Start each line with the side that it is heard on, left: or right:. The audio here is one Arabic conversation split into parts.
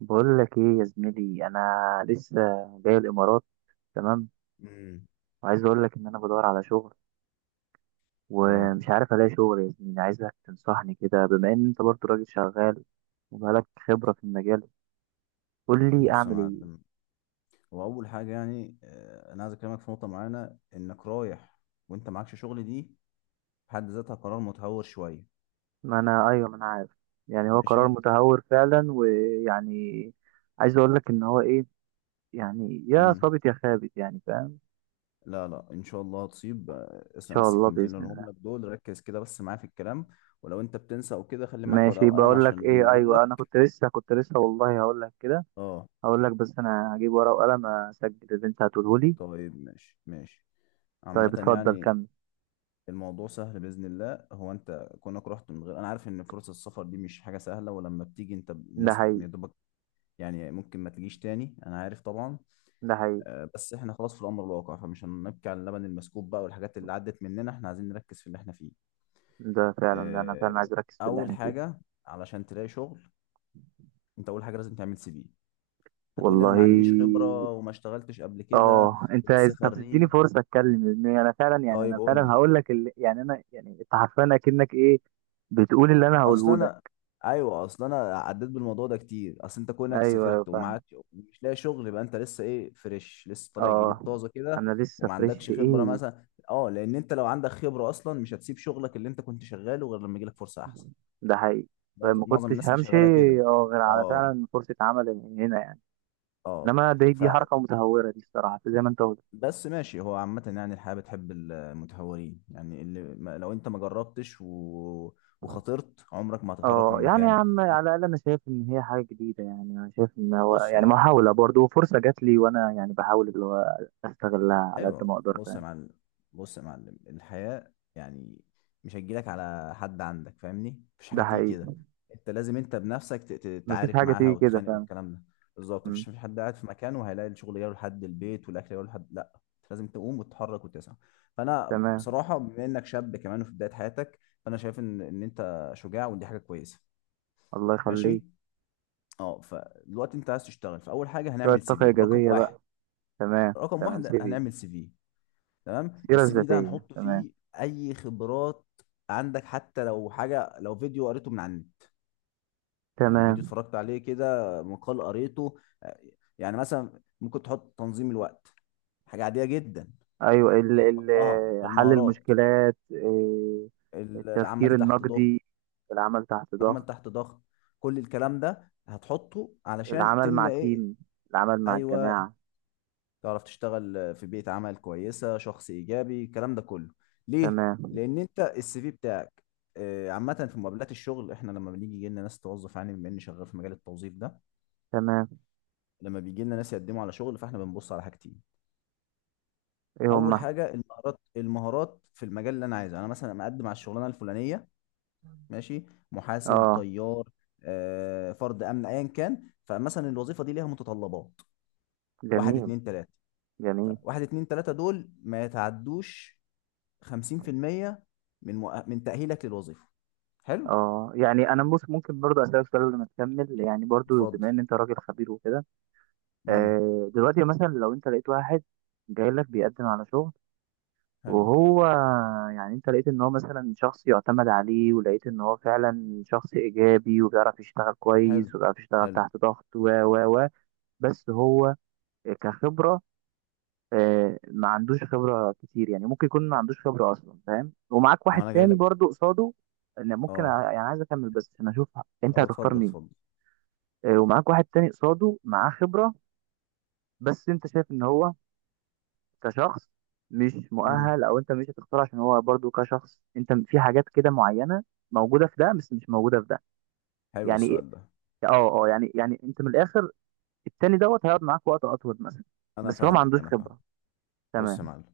right: بقول لك ايه يا زميلي، انا لسه جاي الامارات. تمام.
left: امم
right: وعايز اقول لك ان انا بدور على شغل
left: اه
right: ومش عارف الاقي شغل يا زميلي. عايزك تنصحني كده، بما ان انت برضه راجل شغال وبقالك خبرة في المجال. قول لي
left: بص يا
right: اعمل ايه.
left: معلم. هو اول حاجه يعني انا عايز اكلمك في نقطه معينه. انك رايح وانت معكش شغل دي في حد ذاتها قرار متهور شويه.
right: ما انا ايوه، ما انا عارف. يعني هو قرار
left: ماشي.
right: متهور فعلا، ويعني عايز اقول لك ان هو ايه. يعني يا
left: امم
right: صابت يا خابت، يعني فاهم، ان
left: لا، ان شاء الله هتصيب. اسمع
right: شاء
left: بس
right: الله،
left: الكلمتين اللي
right: باذن الله.
left: هقولهم لك دول، ركز كده بس معايا في الكلام. ولو انت بتنسى او كده، خلي معاك ورقه
right: ماشي.
left: وقلم
right: بقول لك
left: عشان لما
right: ايه،
left: اقول
right: ايوه، انا
left: لك.
right: كنت لسه والله، هقول لك كده.
left: اه
right: هقول لك، بس انا هجيب ورقه وقلم اسجل اللي انت هتقوله لي.
left: طيب ماشي.
right: طيب،
left: عامه
right: اتفضل
left: يعني
right: كمل.
left: الموضوع سهل باذن الله. هو انت كونك رحت من غير، انا عارف ان فرص السفر دي مش حاجه سهله، ولما بتيجي انت
right: ده
left: الناس
right: حقيقي،
left: يا دوبك يعني ممكن ما تجيش تاني، انا عارف طبعا.
right: ده حقيقي.
left: بس احنا خلاص في الامر الواقع، فمش هنبكي على اللبن المسكوب بقى، والحاجات اللي عدت مننا احنا عايزين نركز في اللي احنا فيه.
right: ده فعلا، ده انا
left: آه،
right: فعلا عايز اركز في اللي
left: اول
right: احنا فيه،
left: حاجه علشان تلاقي شغل، انت اول حاجه لازم تعمل سي في. هتقول لي انا
right: والله.
left: ما عنديش خبره وما اشتغلتش قبل كده
right: اه،
left: ولسه
right: طب تديني
left: خريج.
right: فرصه اتكلم. لان انا فعلا،
left: طيب قول لي.
right: هقول لك اللي، يعني انا يعني انت حرفيا اكنك ايه بتقول اللي انا
left: اصل
right: هقوله
left: انا
right: لك.
left: ايوه اصل انا عديت بالموضوع ده كتير. اصل انت كونك
right: ايوه، ايوه،
left: سافرت
right: فاهمك.
left: ومعاك مش لاقي شغل، يبقى انت لسه ايه؟ فريش، لسه طالع جديد
right: اه،
left: طازه كده،
right: انا لسه
left: وما
right: فريش
left: عندكش
right: في
left: خبره
right: ايه.
left: مثلا. اه لان انت لو عندك خبره اصلا مش هتسيب شغلك اللي انت كنت شغاله غير لما يجيلك فرصه احسن.
right: ده حقيقي. طيب،
left: معظم
right: ما
left: معظم
right: كنتش
left: الناس اللي
right: همشي،
left: شغاله كده.
right: اه، غير على
left: اه
right: فعلا فرصه عمل من هنا يعني.
left: اه،
right: انما دي حركه متهوره، دي الصراحه زي ما انت قلت.
left: فبس ماشي. هو عامة يعني الحياة بتحب المتهورين. يعني اللي ما- لو انت ما جربتش وخاطرت، عمرك ما هتتحرك
right: اه،
left: من
right: يعني يا
left: مكانك.
right: عم، على الاقل انا شايف ان هي حاجه جديده. يعني انا شايف ان هو
left: بص
right: يعني
left: هو،
right: محاوله برضه، وفرصه جات لي، وانا يعني بحاول اللي هو استغلها على قد ما
left: ايوه
right: اقدر،
left: بص يا
right: فاهم.
left: معلم. بص يا معلم، الحياه يعني مش هتجيلك على حد عندك، فاهمني؟ مفيش حاجه
right: ده
left: تيجي
right: حقيقي.
left: كده. انت لازم بنفسك
right: مفيش
left: تعارك
right: حاجه
left: معاها
right: تيجي كده،
left: وتخانق
right: فاهم.
left: والكلام ده. بالظبط،
right: مم.
left: مفيش حد قاعد في مكانه وهيلاقي الشغل جاي لحد البيت والاكل جاي لحد، لا. انت لازم تقوم وتتحرك وتسعى. فانا
right: تمام.
left: بصراحه بما انك شاب كمان وفي بدايه حياتك، فانا شايف ان انت شجاع ودي حاجه كويسه.
right: الله
left: ماشي.
right: يخليك.
left: اه، فدلوقتي انت عايز تشتغل، فاول حاجه
right: شويه
left: هنعمل سي
right: طاقه
left: في. رقم
right: ايجابيه
left: واحد،
right: بقى. تمام،
left: رقم
right: تمام،
left: واحد
right: سيبي.
left: هنعمل سي في. تمام.
right: السيره
left: السي في ده
right: الذاتيه،
left: هنحط
right: تمام.
left: فيه اي خبرات عندك، حتى لو حاجه، لو فيديو قريته من على النت، يعني فيديو
right: تمام.
left: اتفرجت عليه كده، مقال قريته. يعني مثلا ممكن تحط تنظيم الوقت، حاجه عاديه جدا.
right: ايوه، ال ال
left: هتحطها في
right: حل
left: المهارات.
right: المشكلات، التفكير
left: العمل تحت ضغط،
right: النقدي، العمل تحت
left: العمل
right: ضغط.
left: تحت ضغط. كل الكلام ده هتحطه علشان
right: العمل مع
left: تملى ايه؟
right: تيم، العمل مع
left: ايوه،
right: الجماعه.
left: تعرف تشتغل في بيئة عمل كويسة، شخص إيجابي، الكلام ده كله. ليه؟
right: تمام،
left: لأن أنت السي في بتاعك، عامة في مقابلات الشغل احنا لما بنيجي يجي لنا ناس توظف، يعني بما اني شغال في مجال التوظيف ده،
right: تمام.
left: لما بيجي لنا ناس يقدموا على شغل، فاحنا بنبص على حاجتين.
right: ايه
left: اول
right: هم؟
left: حاجه المهارات، المهارات في المجال اللي انا عايزه. انا مثلا مقدم على الشغلانه الفلانيه، ماشي، محاسب،
right: اه،
left: طيار، فرد امن، ايا كان. فمثلا الوظيفه دي ليها متطلبات، واحد
right: جميل،
left: اتنين تلاته.
right: جميل.
left: فواحد اتنين تلاته دول ما يتعدوش 50% من من تأهيلك للوظيفة. حلو،
right: اه، يعني ممكن برضو اسالك سؤال قبل ما تكمل، يعني برضو
left: اتفضل.
right: بما ان انت راجل خبير وكده.
left: امم
right: دلوقتي مثلا لو انت لقيت واحد جاي لك بيقدم على شغل،
left: حلو،
right: وهو، يعني انت لقيت ان هو مثلا شخص يعتمد عليه، ولقيت ان هو فعلا شخص ايجابي، وبيعرف يشتغل
left: حلو
right: كويس، وبيعرف يشتغل
left: حلو.
right: تحت ضغط، و بس هو كخبرة، ما عندوش خبرة كتير. يعني ممكن يكون ما عندوش خبرة أصلا، فاهم، ومعاك
left: ما
right: واحد
left: انا جاي
right: تاني
left: لك.
right: برضو قصاده. أنا ممكن
left: اه
right: يعني عايز أكمل بس عشان أشوف أنت
left: اه،
right: هتختار
left: اتفضل
right: مين.
left: اتفضل.
right: ومعاك واحد تاني قصاده معاه خبرة، بس أنت شايف إن هو كشخص مش
left: امم
right: مؤهل. أو أنت مش هتختار عشان هو برضو كشخص، أنت في حاجات كده معينة موجودة في ده بس مش موجودة في ده.
left: حلو
right: يعني
left: السؤال ده.
right: يعني أنت من الآخر، التاني دوت هيقعد معاك وقت أطول مثلا،
left: انا
right: بس هو ما
left: فاهمك،
right: عندوش
left: انا فاهمك.
right: خبرة.
left: بص يا
right: تمام،
left: معلم،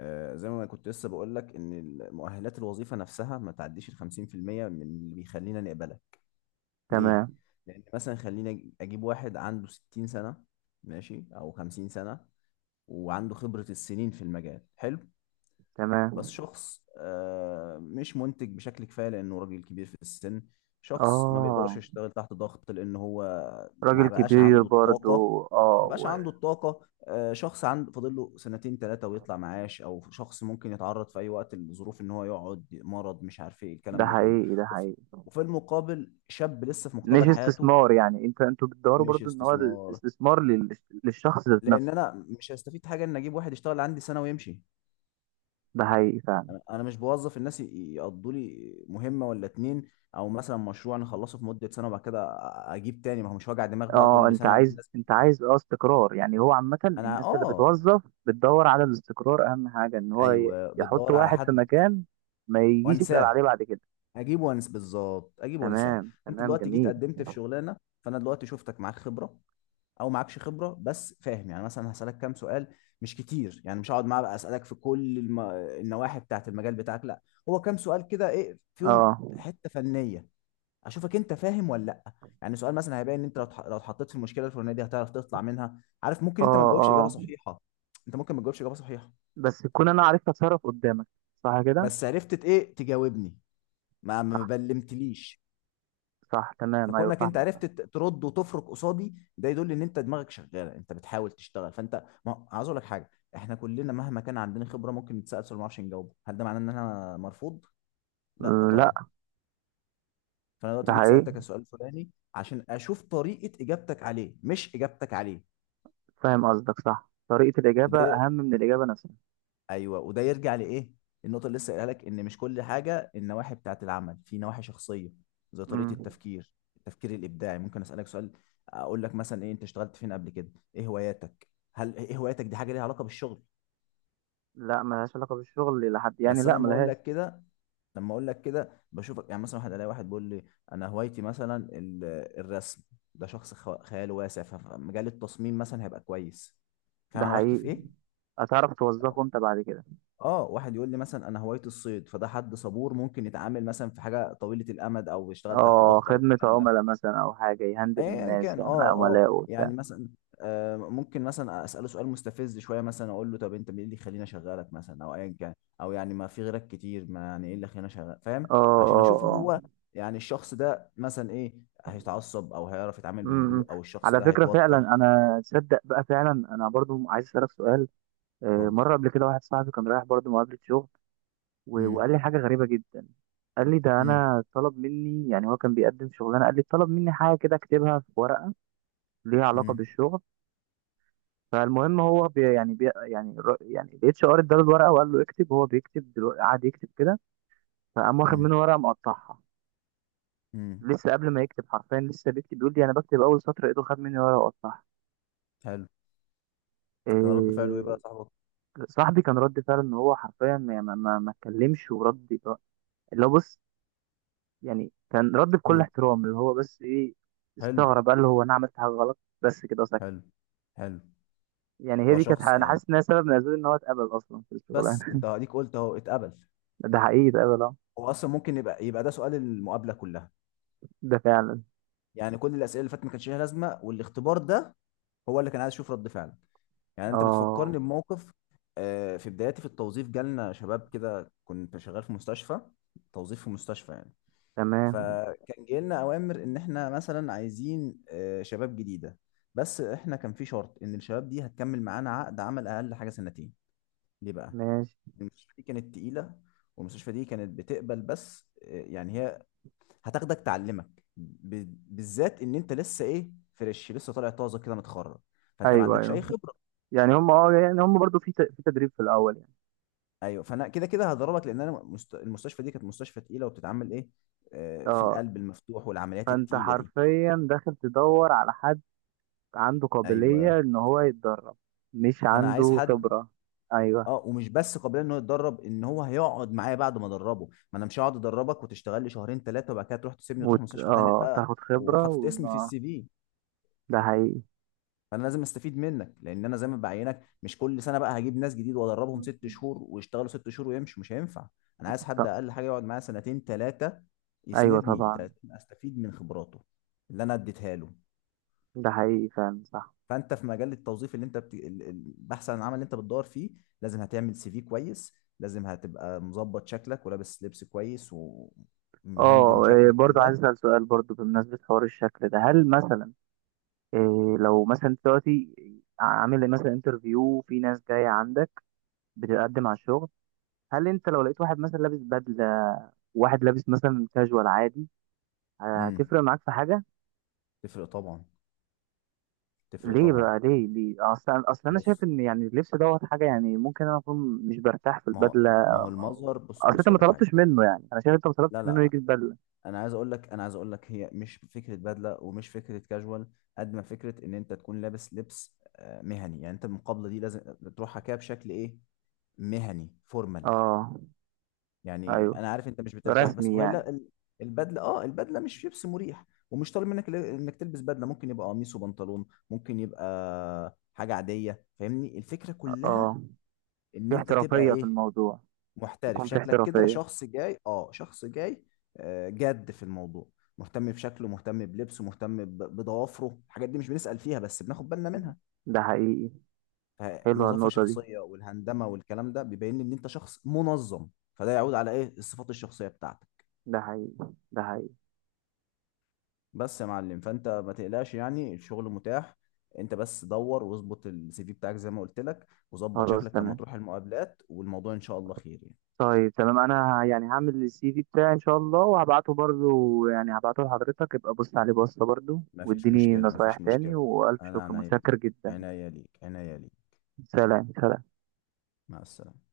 left: آه زي ما أنا كنت لسه بقول لك ان مؤهلات الوظيفة نفسها ما تعديش ال 50% من اللي بيخلينا نقبلك. ليه؟
right: تمام،
left: لان مثلا خليني اجيب واحد عنده 60 سنة، ماشي، او 50 سنة، وعنده خبرة السنين في المجال، حلو. بس
right: تمام.
left: شخص مش منتج بشكل كفايه لانه راجل كبير في السن. شخص ما بيقدرش
right: اه،
left: يشتغل تحت ضغط لان هو
right: راجل
left: ما بقاش
right: كبير
left: عنده الطاقه
right: برضو، اه
left: ما بقاش
right: و-
left: عنده الطاقه شخص عنده فاضل له سنتين ثلاثه ويطلع معاش، او شخص ممكن يتعرض في اي وقت لظروف ان هو يقعد مرض، مش عارف ايه
right: ده
left: الكلام ده كله.
right: حقيقي، ده
left: وفي
right: حقيقي.
left: وفي المقابل شاب لسه في
right: مش
left: مقتبل حياته.
right: استثمار، يعني انتوا بتدوروا
left: مش
right: برضو ان هو
left: استثمار،
right: الاستثمار للشخص ذات
left: لان
right: نفسه.
left: انا مش هستفيد حاجه ان اجيب واحد يشتغل عندي سنه ويمشي.
right: ده حقيقي فعلا.
left: أنا مش بوظف الناس يقضوا لي مهمه ولا اتنين، او مثلا مشروع نخلصه في مده سنه وبعد كده اجيب تاني. ما هو مش وجع دماغ بقى
right: اه،
left: كل
right: انت
left: سنه اجيب
right: عايز
left: ناس.
right: انت عايز اه استقرار، يعني هو عامة
left: انا
right: الناس اللي
left: اه،
right: بتوظف بتدور على الاستقرار. اهم حاجة ان هو
left: ايوه
right: يحط
left: بتدور على
right: واحد في
left: حد
right: مكان ما يجيش يسأل
left: وانساه.
right: عليه بعد كده.
left: اجيب وانس، بالظبط، اجيب وانساه.
right: تمام،
left: انت
right: تمام،
left: دلوقتي جيت
right: جميل.
left: قدمت في شغلانه، فانا دلوقتي شفتك معاك خبره او معكش خبره، بس فاهم يعني. مثلا هسالك كام سؤال، مش كتير، يعني مش هقعد معاه بقى اسالك في كل النواحي بتاعت المجال بتاعك، لا. هو كام سؤال كده، ايه فيهم
right: اه،
left: حته فنيه اشوفك انت فاهم ولا لا. يعني سؤال مثلا هيبان ان انت لو لو اتحطيت في المشكله الفلانيه دي هتعرف تطلع منها. عارف، ممكن
right: اه،
left: انت ما تجاوبش اجابه
right: اه،
left: صحيحه، انت ممكن ما تجاوبش اجابه صحيحه،
right: بس تكون انا عرفت اتصرف قدامك، صح كده.
left: بس عرفت ايه؟ تجاوبني، ما بلمتليش.
right: صح، تمام. ايوه،
left: فكونك انت
right: فاهمك.
left: عرفت ترد وتفرك قصادي، ده يدل ان انت دماغك شغاله، انت بتحاول تشتغل. فانت، ما عاوز اقول لك حاجه، احنا كلنا مهما كان عندنا خبره ممكن نتسال سؤال ما نعرفش نجاوبه. هل ده معناه ان انا مرفوض؟ لا
right: فاهم. لا،
left: طبعا. فانا
right: ده
left: دلوقتي جيت
right: حقيقي.
left: سالتك السؤال الفلاني عشان اشوف طريقه اجابتك عليه مش اجابتك عليه.
right: فاهم قصدك، صح، طريقة الإجابة
left: وده،
right: أهم من الإجابة نفسها.
left: ايوه وده يرجع لايه؟ النقطه اللي لسه قايلها لك، ان مش كل حاجه النواحي بتاعت العمل، في نواحي شخصيه زي طريقه
right: امم
left: التفكير، التفكير الابداعي. ممكن اسالك سؤال اقول لك مثلا ايه، انت اشتغلت فين قبل كده، ايه هواياتك. هل ايه هواياتك دي حاجه ليها علاقه بالشغل؟
right: لا، ملهاش علاقة بالشغل إلى حد يعني،
left: بس انا
right: لا
left: لما اقول
right: ملهاش.
left: لك كده، لما اقول لك كده بشوفك. يعني مثلا الاقي واحد بيقول لي انا هوايتي مثلا الرسم، ده شخص خياله واسع، فمجال التصميم مثلا هيبقى كويس. فاهم
right: ده
left: انا بحكي في
right: حقيقي.
left: ايه؟
right: هتعرف توظفه أنت بعد كده.
left: اه، واحد يقول لي مثلا انا هوايتي الصيد، فده حد صبور ممكن يتعامل مثلا في حاجه طويله الامد، او يشتغل تحت
right: اه،
left: ضغط او
right: خدمة
left: الكلام ده.
right: عملاء مثلا، أو حاجة يهندل
left: ايا
right: الناس،
left: كان،
right: يعني
left: اه
right: عملاء وبتاع.
left: يعني مثلا، آه ممكن مثلا اساله سؤال مستفز شويه. مثلا اقول له طب انت مين اللي يخليني اشغلك مثلا، او ايا كان، او يعني ما في غيرك كتير، ما يعني ايه اللي يخليني اشغلك،
right: اه،
left: فاهم؟ عشان
right: اه،
left: اشوف
right: اه،
left: هو يعني الشخص ده مثلا ايه، هيتعصب او هيعرف يتعامل
right: امم
left: بهدوء، او الشخص
right: على
left: ده
right: فكرة فعلا،
left: هيتوتر.
right: أنا تصدق بقى، فعلا أنا برضو عايز أسألك سؤال.
left: اتفضل.
right: مرة قبل كده واحد صاحبي كان رايح برضو مقابلة شغل.
left: امم
right: وقال لي حاجة غريبة جدا. قال لي ده
left: امم
right: انا طلب مني، يعني هو كان بيقدم شغلانه، قال لي طلب مني حاجه كده اكتبها في ورقه ليه علاقه
left: امم
right: بالشغل. فالمهم هو بي يعني بي يعني الر- يعني الاتش ار اداله الورقه، وقال له اكتب. هو بيكتب دلوقتي، قعد يكتب كده. فقام واخد منه ورقه مقطعها.
left: امم.
right: لسه قبل ما يكتب حرفيا، لسه بيكتب، بيقول لي انا بكتب اول سطر، ايده خد مني ورقه وقطعها.
left: حلو. كان رد فعله ايه بقى يا
right: إيه.
left: صاحبك؟
right: صاحبي كان رد فعله ان هو حرفيا، ما يعني ما ما ما اتكلمش ورد. اللي هو بص، يعني كان رد بكل احترام اللي هو بس ايه.
left: حلو
right: استغرب قال له هو انا عملت حاجه غلط، بس كده سكت.
left: حلو حلو.
right: يعني هي
left: ده
right: دي كانت
left: شخص
right: انا
left: يعني،
right: حاسس انها سبب من اسباب ان هو اتقبل اصلا في
left: بس
right: الشغلانه.
left: انت هديك قلت اهو اتقبل.
right: ده حقيقي، اتقبل، اه.
left: هو اصلا ممكن يبقى ده سؤال المقابله كلها.
right: ده فعلا،
left: يعني كل الاسئله اللي فاتت ما كانش ليها لازمه، والاختبار ده هو اللي كان عايز اشوف رد فعلك. يعني انت بتفكرني
right: اه.
left: بموقف. في بداياتي في التوظيف جالنا شباب كده، كنت شغال في مستشفى، توظيف في مستشفى يعني.
right: تمام.
left: فكان جاي لنا اوامر ان احنا مثلا عايزين شباب جديده، بس احنا كان في شرط ان الشباب دي هتكمل معانا عقد عمل اقل حاجه سنتين. ليه بقى؟
right: ماشي.
left: المستشفى دي كانت تقيلة. والمستشفى دي كانت بتقبل بس، يعني هي هتاخدك تعلمك بالذات ان انت لسه ايه؟ فريش، لسه طالع طازه كده، متخرج، فانت ما
right: ايوه،
left: عندكش اي
right: ايوه.
left: خبره.
right: يعني هم اه يعني هم برضو في في تدريب في الاول يعني.
left: ايوه. فانا كده كده هضربك، لان انا المستشفى دي كانت مستشفى تقيله وبتتعمل ايه؟ في
right: اه،
left: القلب المفتوح والعمليات
right: فانت
left: التقيله دي.
right: حرفيا داخل تدور على حد عنده قابلية
left: ايوه.
right: ان هو يتدرب، مش
left: فانا عايز
right: عنده
left: حد،
right: خبرة. ايوه،
left: اه، ومش بس قابلين ان هو يتدرب، ان هو هيقعد معايا بعد ما ادربه. ما انا مش هقعد ادربك وتشتغل لي شهرين ثلاثه وبعد كده تروح تسيبني وتروح مستشفى تانيه
right: اه،
left: بقى،
right: تاخد خبرة و...
left: وحاطط اسمي في
right: آه.
left: السي في.
right: ده حقيقي.
left: فانا لازم استفيد منك، لان انا زي ما بعينك مش كل سنه بقى هجيب ناس جديد وادربهم ست شهور ويشتغلوا ست شهور ويمشوا، مش هينفع. انا عايز حد
right: ط-
left: اقل حاجه يقعد معايا سنتين ثلاثه،
right: ايوه،
left: يسندني
right: طبعا.
left: استفيد من خبراته اللي انا اديتها له.
right: ده حقيقي فعلا، صح.
left: فانت في مجال التوظيف اللي انت البحث عن العمل اللي انت بتدور فيه، لازم هتعمل سي في كويس، لازم هتبقى مظبط شكلك ولابس لبس كويس ومهندم
right: اه،
left: شكلك
right: برضو عايز
left: كده.
right: اسال سؤال، برضو بمناسبه حوار الشكل ده، هل مثلا، لو مثلا دلوقتي عامل مثلا انترفيو، في ناس جايه عندك بتقدم على الشغل، هل انت لو لقيت واحد مثلا لابس بدله، واحد لابس مثلا كاجوال عادي،
left: امم
right: هتفرق معاك في حاجه؟
left: تفرق طبعا، تفرق
right: ليه
left: طبعا.
right: بقى، ليه، ليه؟ اصلا، اصلا انا شايف
left: بص،
right: ان يعني اللبس دوت حاجه، يعني ممكن انا اكون مش برتاح في
left: ما هو
right: البدله.
left: ما هو المظهر، بص
right: اصل انت
left: بص
right: ما
left: اقول لك حاجه.
right: طلبتش منه، يعني انا شايف انت ما
left: لا
right: طلبتش منه
left: لا،
right: يجي البدله.
left: انا عايز اقول لك، انا عايز اقول لك هي مش فكره بدله ومش فكره كاجوال، قد ما فكره ان انت تكون لابس لبس مهني. يعني انت المقابله دي لازم تروحها كده بشكل ايه؟ مهني، فورمال.
right: اه.
left: يعني
right: ايوه،
left: انا عارف انت مش بترتاح، بس
right: رسمي
left: وهي
right: يعني.
left: لا البدله، اه البدله مش لبس مريح، ومش طالب منك انك تلبس بدله. ممكن يبقى قميص وبنطلون، ممكن يبقى حاجه عاديه. فاهمني؟ الفكره كلها
right: اه،
left: ان
right: في
left: انت تبقى
right: احترافيه في
left: ايه؟
right: الموضوع.
left: محترف
right: يكون في
left: شكلك كده،
right: احترافيه.
left: شخص جاي، اه شخص جاي جد في الموضوع، مهتم بشكله، مهتم بلبسه، مهتم بضوافره. الحاجات دي مش بنسأل فيها بس بناخد بالنا منها.
right: ده حقيقي. حلوه
left: فنظافة
right: النقطه دي.
left: شخصية والهندمة والكلام ده بيبين لي ان انت شخص منظم، فده يعود على ايه؟ الصفات الشخصية بتاعتك.
right: ده حقيقي، ده حقيقي.
left: بس يا معلم، فانت ما تقلقش يعني، الشغل متاح. انت بس دور واظبط السي في بتاعك زي ما قلت لك، وظبط
right: خلاص،
left: شكلك لما
right: تمام.
left: تروح المقابلات، والموضوع ان شاء الله خير يعني.
right: طيب، تمام، انا يعني هعمل السي في بتاعي ان شاء الله، وهبعته برضو، يعني هبعته لحضرتك ابقى بص عليه بصة برضو،
left: مفيش
right: واديني
left: مشكلة
right: نصايح
left: مفيش
right: تاني،
left: مشكلة
right: والف
left: أنا
right: شكر،
left: عناية،
right: متشكر جدا.
left: عناية ليك.
right: سلام، سلام.
left: مع السلامة.